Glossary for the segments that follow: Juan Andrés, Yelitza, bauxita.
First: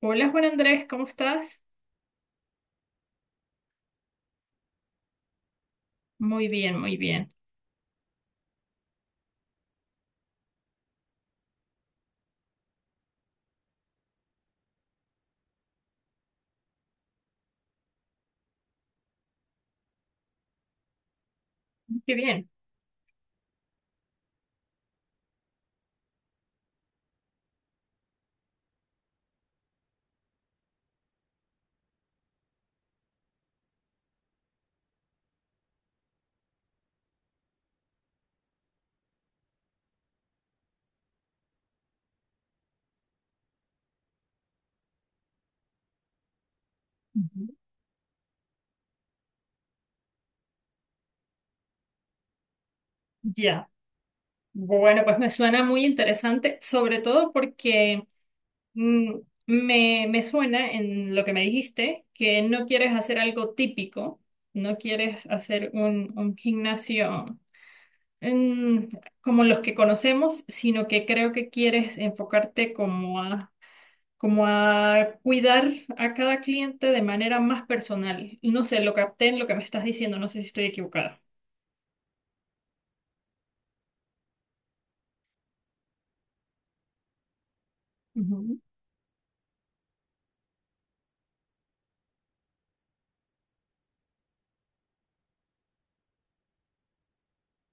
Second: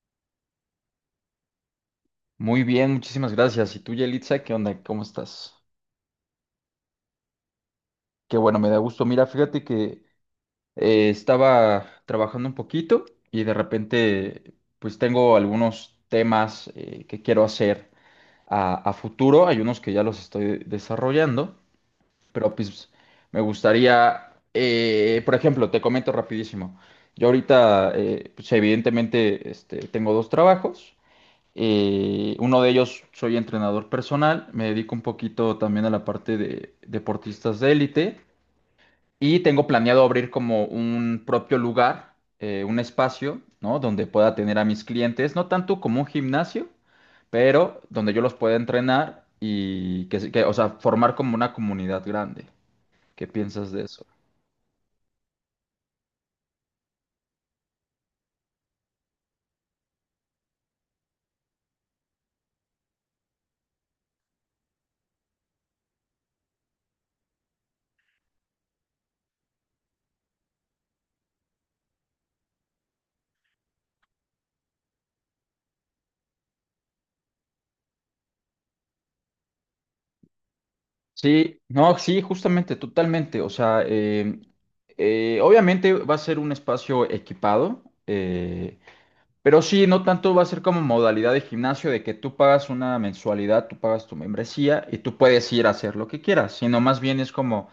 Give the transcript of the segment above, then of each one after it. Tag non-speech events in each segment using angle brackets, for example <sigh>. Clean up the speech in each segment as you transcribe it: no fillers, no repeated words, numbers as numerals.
Hola Juan Andrés, ¿cómo estás? Muy bien, muchísimas gracias. ¿Y tú, Yelitza, qué onda? ¿Cómo estás? Muy bien, muy bien. Qué bueno, me da gusto. Mira, fíjate que estaba trabajando un poquito y de repente, pues tengo algunos temas que quiero hacer a futuro. Hay unos que ya los estoy desarrollando, Qué bien. pero pues me gustaría, por ejemplo, te comento rapidísimo. Yo ahorita, pues evidentemente, este, tengo dos trabajos. Uno de ellos soy entrenador personal, me dedico un poquito también a la parte de deportistas de élite y tengo planeado abrir como un propio lugar, un espacio, ¿no? Donde pueda tener a mis clientes, no tanto como un gimnasio, Ujú. pero donde yo los pueda entrenar y que, o sea, formar como una comunidad grande. ¿Qué Ya. piensas de eso? Bueno, pues me suena muy interesante, sobre todo porque mm, me suena en lo que me dijiste, que no quieres hacer algo típico, no quieres hacer un gimnasio mm, como los que conocemos, sino que creo que quieres enfocarte como a como a cuidar a cada cliente de manera más personal. No sé, lo capté en lo que me estás diciendo, no sé si estoy equivocada. Sí, no, sí, justamente, totalmente. O sea, obviamente va a ser un espacio equipado. Ujú. Pero sí, no tanto va a ser como modalidad de gimnasio de que tú pagas una mensualidad, tú pagas tu membresía y tú puedes ir a hacer lo que quieras, sino más bien es como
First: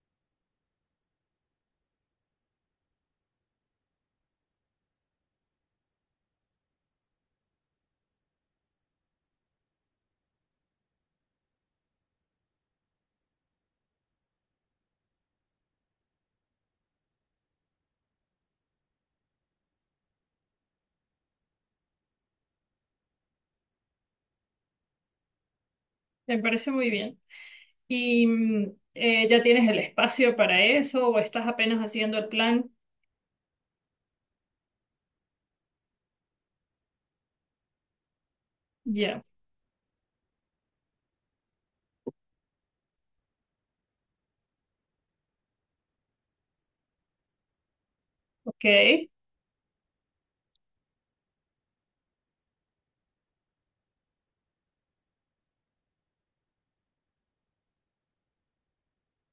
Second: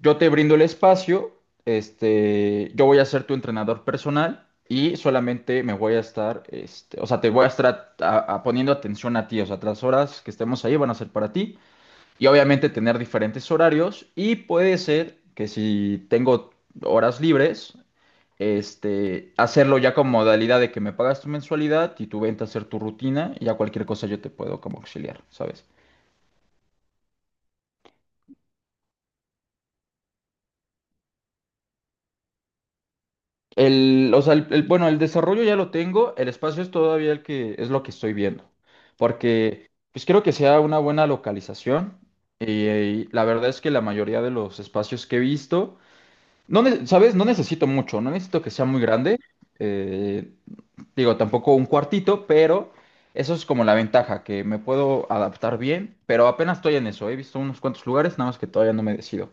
yo te brindo el espacio, este, yo voy a ser tu entrenador personal y solamente me voy a estar, este, o sea, te voy a estar poniendo atención a ti, o sea, las horas que estemos ahí van a ser para ti y obviamente tener diferentes horarios y puede ser que si tengo horas libres, este, hacerlo ya con modalidad de que me pagas tu mensualidad y tú vente a hacer tu rutina y ya cualquier cosa yo te puedo como auxiliar, ¿sabes? Me parece muy bien. ¿Y ya tienes el espacio para eso o estás apenas haciendo el plan? El, o sea, el- Bueno, el desarrollo ya lo tengo, el espacio es todavía el que es lo que estoy viendo, Ya, porque pues quiero que sea una buena localización y la verdad es que la mayoría de los espacios que he visto, ¿sabes? No necesito mucho, no necesito que sea ok. muy grande. eh, Digo, tampoco un cuartito, pero eso es como la ventaja, que me puedo adaptar bien, pero apenas estoy en eso. He visto unos cuantos lugares, nada más que todavía no me decido.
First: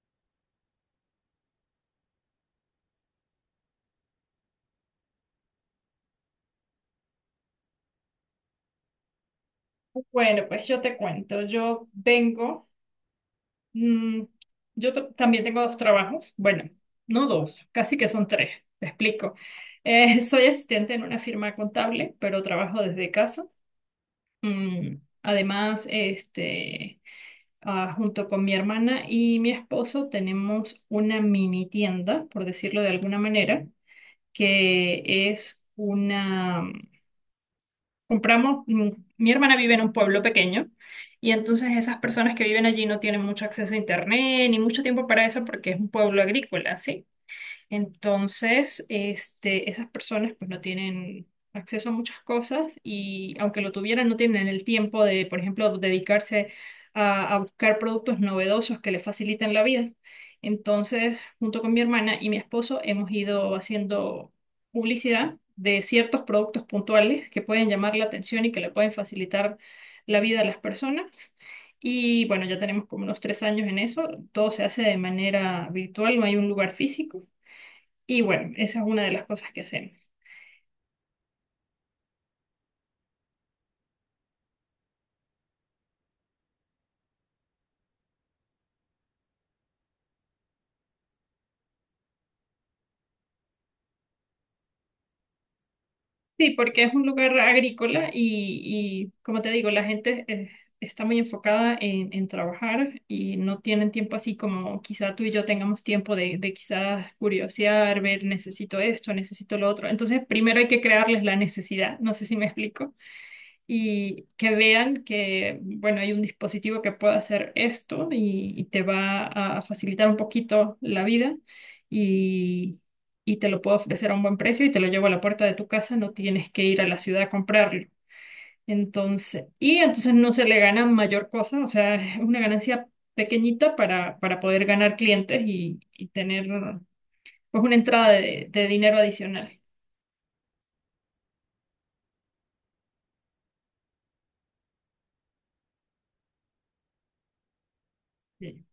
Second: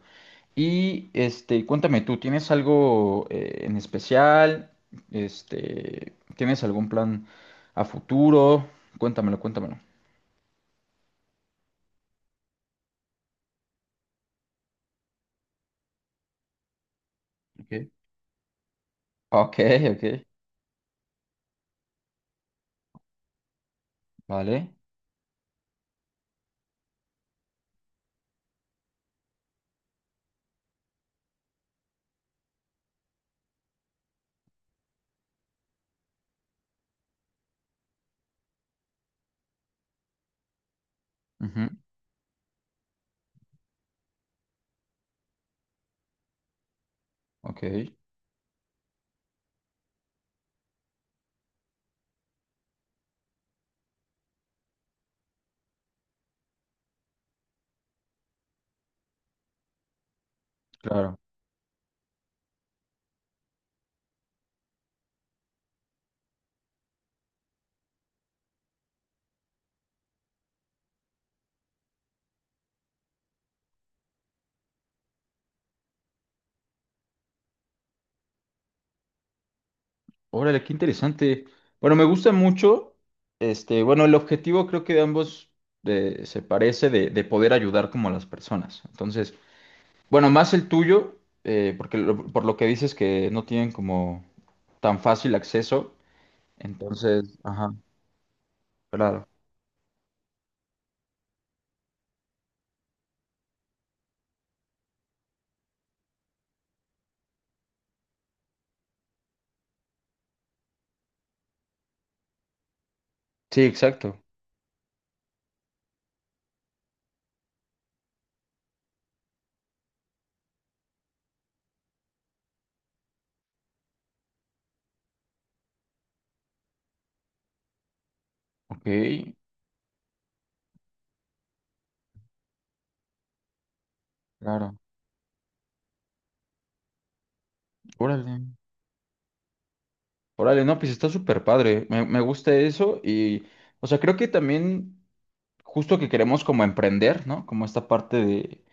Y este, cuéntame tú, ¿tienes algo en especial? Este, ¿tienes algún plan a futuro? Cuéntamelo, cuéntamelo. Bueno, pues yo te cuento. Yo vengo, mm, también tengo dos trabajos. Bueno, no dos, Ok. casi que son tres. Te explico. Ok, ok, <laughs> soy asistente en una firma contable, pero trabajo desde casa. vale. Mm, Además, junto con mi hermana y mi esposo tenemos una mini tienda, por decirlo de alguna manera, que es una... Compramos, mi hermana vive en un pueblo pequeño y entonces Ujú, esas personas que viven allí no tienen mucho acceso a internet ni mucho tiempo para eso porque es un pueblo agrícola, ¿sí? ok, Entonces, esas personas pues no tienen acceso a muchas cosas y aunque lo tuvieran, no tienen el tiempo de, por ejemplo, dedicarse a buscar productos novedosos que les faciliten la vida. claro. Entonces, junto con mi hermana y mi esposo, hemos ido haciendo publicidad de ciertos productos puntuales que pueden llamar la atención y que le pueden facilitar la vida a las personas. Y bueno, ya tenemos como unos 3 años en eso. Todo se hace de manera virtual, no hay un lugar físico. Y bueno, esa es una de las cosas que hacemos. Órale, qué interesante. Bueno, me gusta mucho. Este, bueno, el objetivo creo que de ambos se parece de poder ayudar como a las personas. Entonces, bueno, más el tuyo, porque por lo que dices que no tienen como tan fácil acceso. Sí, porque es un lugar Entonces, ajá, agrícola y claro. como te digo, la gente está muy enfocada en trabajar y no tienen tiempo así como quizá tú y yo tengamos tiempo de quizás curiosear, ver, necesito esto, necesito lo otro. Entonces, primero hay que crearles la necesidad, no sé si me explico. Sí, exacto. Y que vean que, bueno, hay un dispositivo que puede hacer esto y te va a facilitar un poquito la vida y, y te lo puedo ofrecer a un buen precio y te lo llevo a la puerta de tu casa, no tienes que ir a la ciudad a comprarlo. Ok, Entonces, y entonces no se le gana mayor cosa, o sea, es una ganancia pequeñita para poder claro. ganar clientes y tener pues una entrada Órale. De dinero adicional. Órale, no, pues está súper padre. Me gusta eso y, o sea, creo que también. Justo que queremos como emprender, ¿no? Como esta parte de Sí.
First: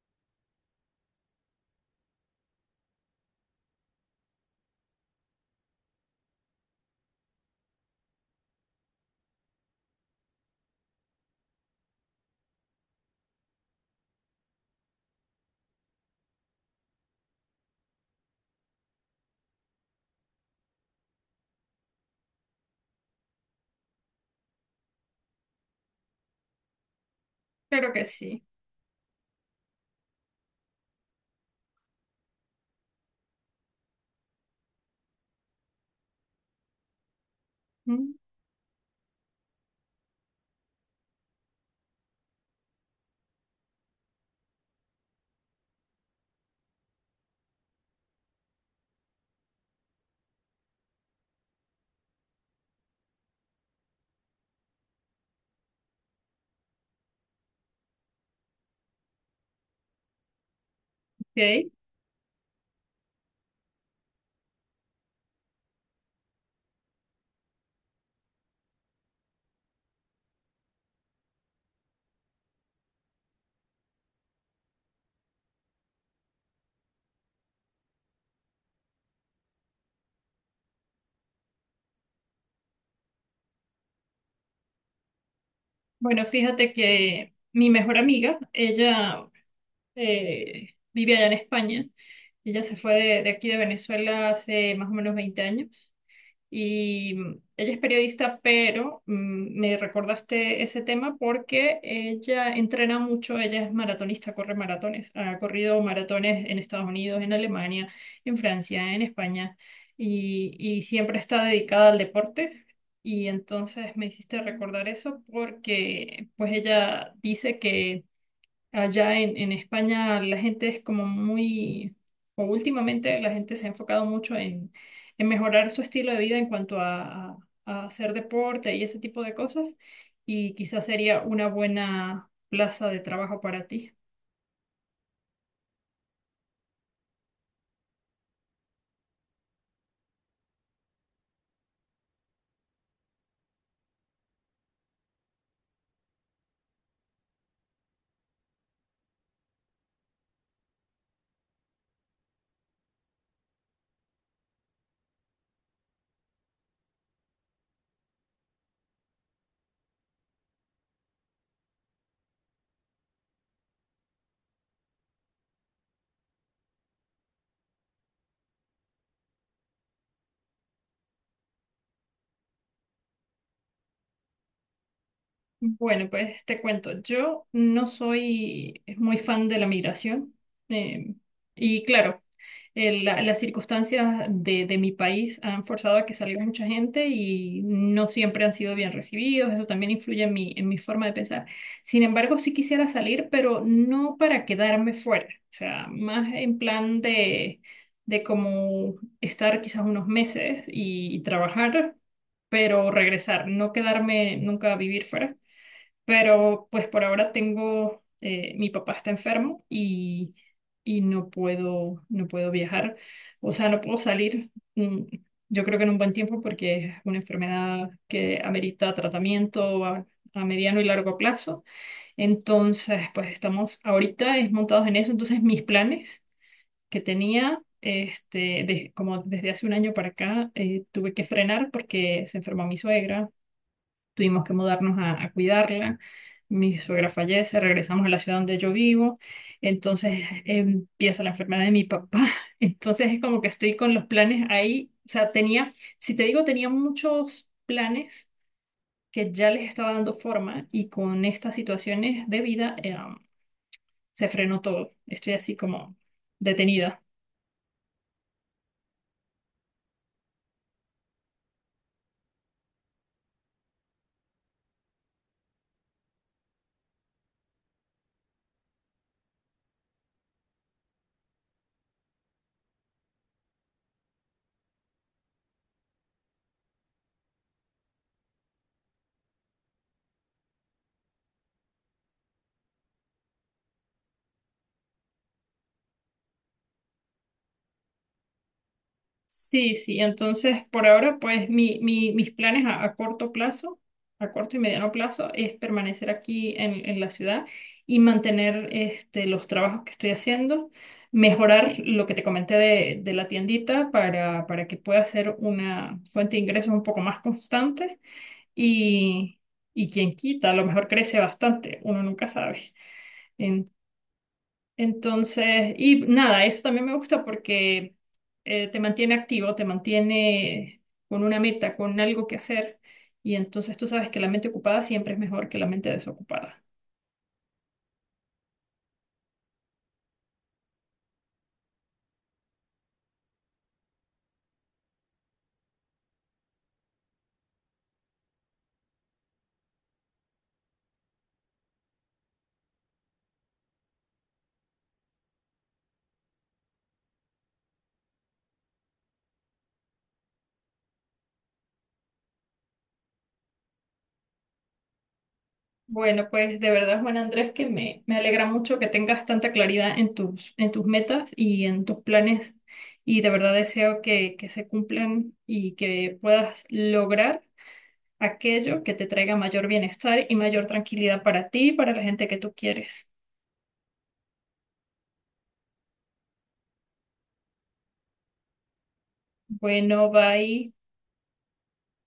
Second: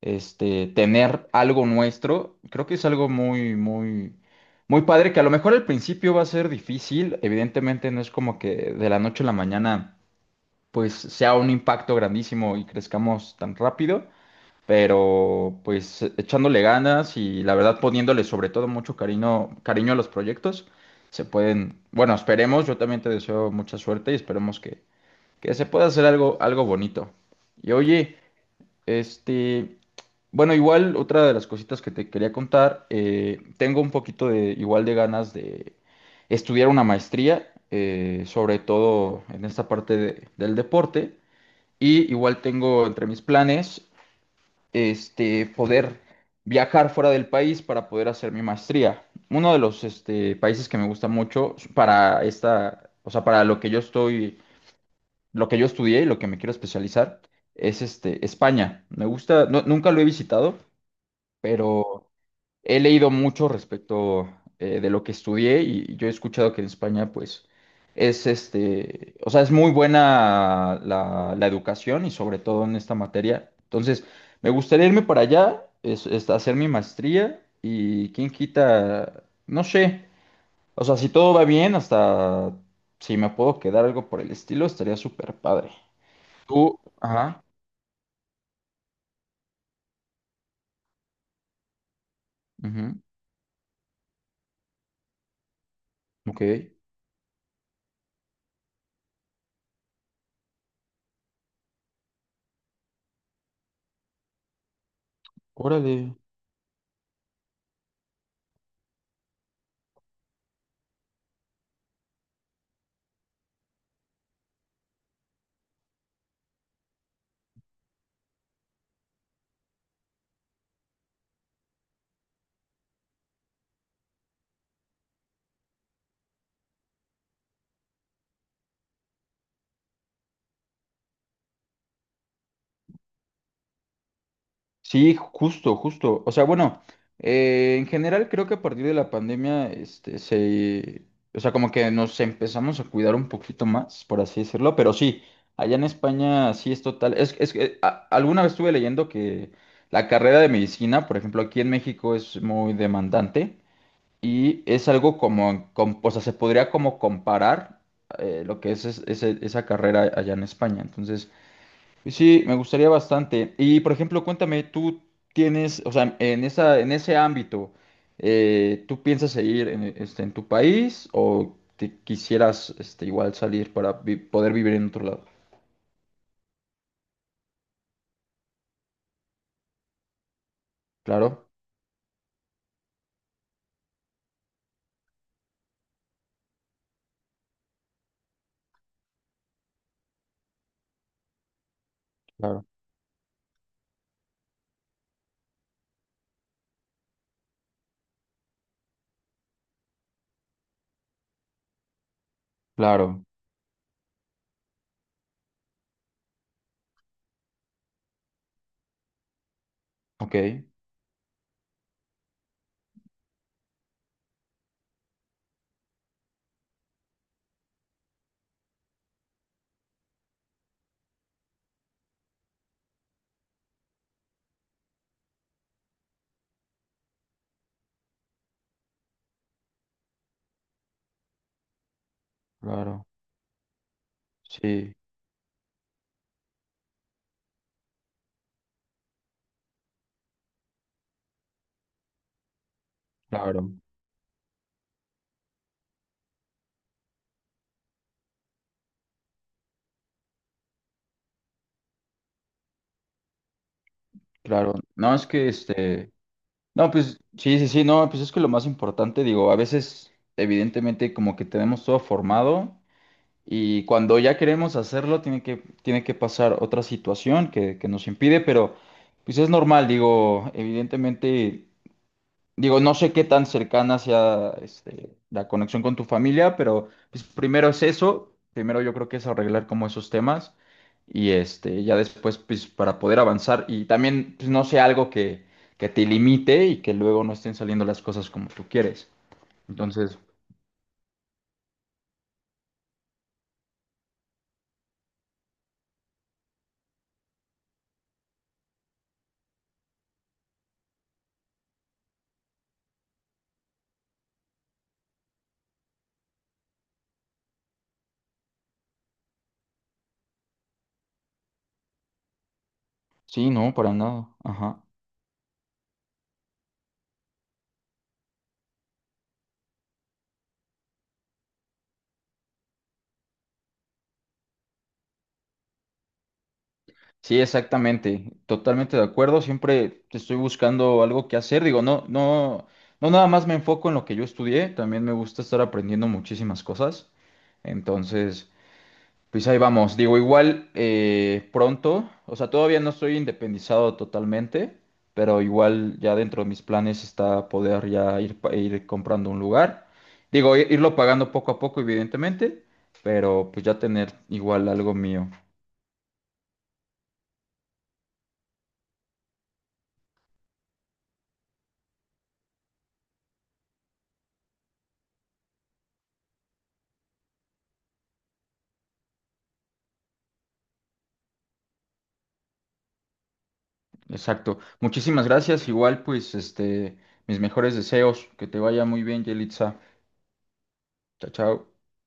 este tener algo nuestro, creo que es algo muy padre, que a lo mejor al principio va a ser difícil, evidentemente no es como que de la noche a la mañana pues sea un impacto grandísimo y crezcamos tan rápido, pero pues echándole ganas y la verdad poniéndole sobre todo mucho cariño, cariño a los proyectos, se pueden, bueno, esperemos, yo también te deseo mucha suerte y esperemos que se pueda hacer algo, algo bonito. Y Claro que oye, sí. este, bueno, igual otra de las cositas que te quería contar, tengo un poquito de, igual de ganas de estudiar una maestría, Mm, sobre todo en esta parte del deporte, y igual tengo entre mis planes, este, poder viajar fuera del país para poder hacer mi maestría. Uno de los, este, países que me gusta mucho para esta, o sea, para lo que yo estoy lo que yo estudié y lo que me quiero especializar es este, España. Me gusta, nunca lo he visitado, Ok. pero he leído mucho respecto de lo que estudié y yo he escuchado que en España, pues, es este, o sea, es muy buena la educación y sobre todo en esta materia. Entonces, me gustaría irme para allá, es hacer mi maestría y quién quita, no sé, o sea, si todo va bien, hasta si me puedo quedar algo por el estilo, estaría súper padre. Bueno, fíjate Tú, que ajá, mi mejor amiga, ella vive allá en España. Ella se fue ujú, de aquí de Venezuela hace más o menos 20 años. ok, Y ella es periodista, pero me recordaste ese tema porque ella entrena mucho, ella es maratonista, corre maratones, ha corrido órale. maratones en Estados Unidos, en Alemania, en Francia, en España, y siempre está dedicada al deporte. Y entonces me hiciste recordar eso porque pues ella dice que allá en España la gente es como muy, o últimamente la gente se ha enfocado mucho en mejorar su estilo de vida en cuanto a, a hacer deporte y ese tipo de cosas, y quizás sería una buena plaza de trabajo para ti. Sí, justo, justo. O sea, bueno, en general creo que a partir de la pandemia, este, se, o sea, como que nos empezamos a cuidar un poquito más, por así decirlo, pero sí, allá en España sí es total. Es que alguna vez estuve leyendo que la carrera de medicina, por ejemplo, aquí en México es muy demandante y es algo como, o sea, se podría como comparar lo que es, esa carrera allá en España. Entonces, sí, me gustaría bastante. Y por ejemplo, cuéntame, tú tienes, o sea, en esa, en ese ámbito, ¿tú piensas seguir en, este, en tu país o te quisieras este, igual salir para poder vivir en otro lado? Bueno, pues te cuento, yo no soy muy fan de la migración eh, Claro, y claro, las circunstancias de mi país han forzado a que salga mucha gente y no siempre han sido bien recibidos, eso también influye en mi forma de pensar. Sin embargo, sí claro, quisiera salir, pero no para quedarme fuera, o sea, más en plan de como estar quizás unos meses y trabajar, pero claro, regresar, no quedarme nunca a vivir fuera. Pero pues por ahora tengo, mi papá está enfermo ok, y no puedo, no puedo viajar, o sea, no puedo salir, yo creo que en un buen tiempo porque es una enfermedad que amerita tratamiento a mediano y largo plazo. Entonces, pues estamos ahorita es montados en eso. Entonces, mis planes que tenía, como desde hace un año para acá, tuve que frenar porque se enfermó mi claro, suegra, tuvimos que sí, mudarnos a cuidarla. Mi suegra fallece, regresamos a la ciudad donde yo vivo, entonces empieza la enfermedad de mi papá. <laughs> Entonces es como que estoy claro, con los planes ahí. O sea, tenía, si te digo, tenía muchos planes que ya les estaba dando forma y con estas situaciones de vida se frenó claro. todo. No, es Estoy que así como este, no, detenida. pues sí, sí, sí, no, pues es que lo más importante, digo, a veces, evidentemente, como que tenemos todo formado. Y cuando ya queremos hacerlo, tiene que pasar otra situación que nos impide, pero pues es normal, digo, evidentemente, digo, no sé qué tan cercana sea este, la conexión con tu familia, pero pues primero es eso, primero yo creo que es arreglar como esos temas y este, ya después pues para poder avanzar y también pues no sea algo que te limite y que luego no estén saliendo las cosas como tú quieres. Sí, sí, Entonces, entonces por ahora pues mis planes a corto plazo, a corto y mediano plazo es permanecer aquí en la ciudad y mantener este, los trabajos que estoy haciendo, mejorar lo que te comenté de la tiendita para que pueda ser una fuente de ingresos un poco más constante y, y quien quita, a lo mejor crece bastante, uno nunca sabe. sí, no, para nada. Ajá. Entonces, y nada, eso también me gusta porque te mantiene activo, te mantiene con una meta, con algo que hacer. Y entonces tú sabes que la mente ocupada siempre es mejor que la mente desocupada. Sí, exactamente, totalmente de acuerdo. Siempre estoy buscando algo que hacer. Digo, no, no, no nada más me enfoco en lo que yo estudié, también me gusta estar aprendiendo muchísimas cosas. Entonces, pues ahí vamos. Digo, igual pronto, o sea, todavía no estoy independizado totalmente, pero igual ya dentro de mis planes está poder ya ir, ir comprando un lugar. Digo, irlo pagando poco a poco, evidentemente, pero pues ya tener igual algo mío. Bueno, pues de verdad, Juan Andrés, que me alegra mucho que tengas tanta claridad en tus metas y en tus planes. Y de verdad deseo que se cumplan y que puedas lograr aquello que te traiga mayor bienestar y mayor tranquilidad para ti y para la gente que tú quieres. Exacto. Muchísimas gracias. Igual, pues, este, mis mejores deseos. Que te vaya muy bien, Yelitza. Bueno, bye. Chao, chao.